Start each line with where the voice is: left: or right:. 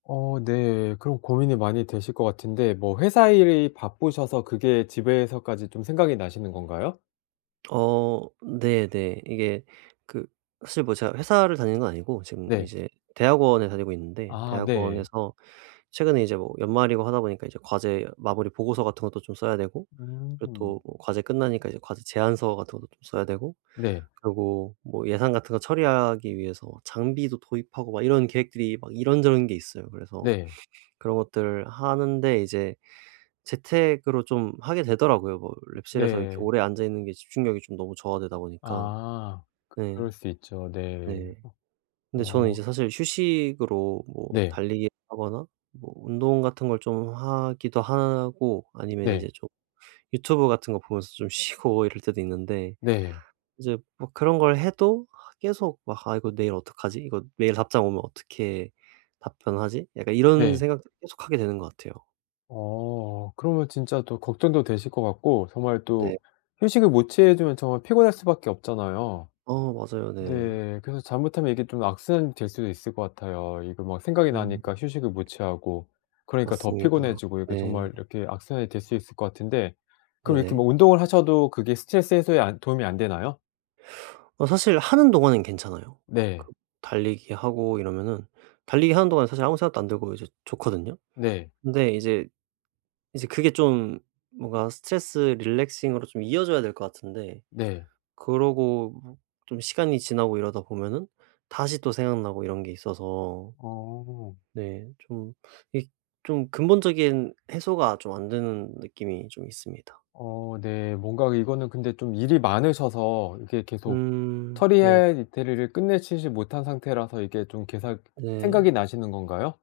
left: 어 네. 그럼 고민이 많이 되실 것 같은데 뭐 회사 일이 바쁘셔서 그게 집에서까지 좀 생각이 나시는 건가요?
right: 어 네네. 이게 그 사실 뭐 제가 회사를 다니는 건 아니고 지금
left: 네.
right: 이제 대학원에 다니고 있는데
left: 아 네.
right: 대학원에서 최근에 이제 뭐 연말이고 하다 보니까 이제 과제 마무리 보고서 같은 것도 좀 써야 되고 그리고
left: 음.
right: 또 과제 끝나니까 이제 과제 제안서 같은 것도 좀 써야 되고
left: 네.
right: 그리고 뭐 예산 같은 거 처리하기 위해서 장비도 도입하고 막 이런 계획들이 막 이런저런 게 있어요. 그래서
left: 네.
right: 그런 것들을 하는데 이제 재택으로 좀 하게 되더라고요. 뭐
left: 음
right: 랩실에서 이렇게
left: 네.
right: 오래 앉아 있는 게 집중력이 좀 너무 저하되다 보니까.
left: 아 그
right: 네
left: 그럴 수 있죠. 네.
right: 네.
left: 어
right: 근데 저는 이제
left: 어.
right: 사실 휴식으로 뭐
left: 네.
right: 달리기 하거나 뭐 운동 같은 걸 좀 하기도 하고 아니면
left: 네.
right: 이제 좀 유튜브 같은 거 보면서 좀 쉬고 이럴 때도 있는데
left: 네.
right: 이제 뭐 그런 걸 해도 계속 막 '아 이거 내일 어떡하지? 이거 내일 답장 오면 어떻게 답변하지?' 약간 이런
left: 네.
right: 생각도 계속 하게 되는 것 같아요.
left: 어 그러면 진짜 또 걱정도 되실 것 같고 정말
right: 네.
left: 또 휴식을 못 취해 주면 정말 피곤할 수밖에 없잖아요.
right: 어 맞아요. 네.
left: 네. 그래서 잘못하면 이게 좀 악순환이 될 수도 있을 것 같아요. 이거 막 생각이
right: 음.
left: 나니까 휴식을 못 취하고 그러니까 더
right: 맞습니다.
left: 피곤해지고 이게
right: 네.
left: 정말 이렇게 악순환이 될 수 있을 것 같은데 그럼 이렇게
right: 네네.
left: 뭐 운동을 하셔도 그게 스트레스 해소에 안 도움이 안 되나요?
right: 어 사실 하는 동안은 괜찮아요. 그
left: 네.
right: 달리기 하고 이러면은 달리기 하는 동안은 사실 아무 생각도 안 들고 이제 좋거든요.
left: 네.
right: 근데 이제 이제 그게 좀 뭔가 스트레스 relaxing으로 좀 이어져야 될 것 같은데
left: 네.
right: 그러고 뭐 좀 시간이 지나고 이러다 보면은 다시 또 생각나고 이런 게 있어서.
left: 어.
right: 네 좀 이 좀 근본적인 해소가 좀 안 되는 느낌이 좀 있습니다.
left: 어 네. 뭔가 이거는 근데 좀 일이 많으셔서 이게 계속
right: 음 네.
left: 처리할 일들을 끝내시지 못한 상태라서 이게 좀 계속 생각이
right: 네.
left: 나시는 건가요?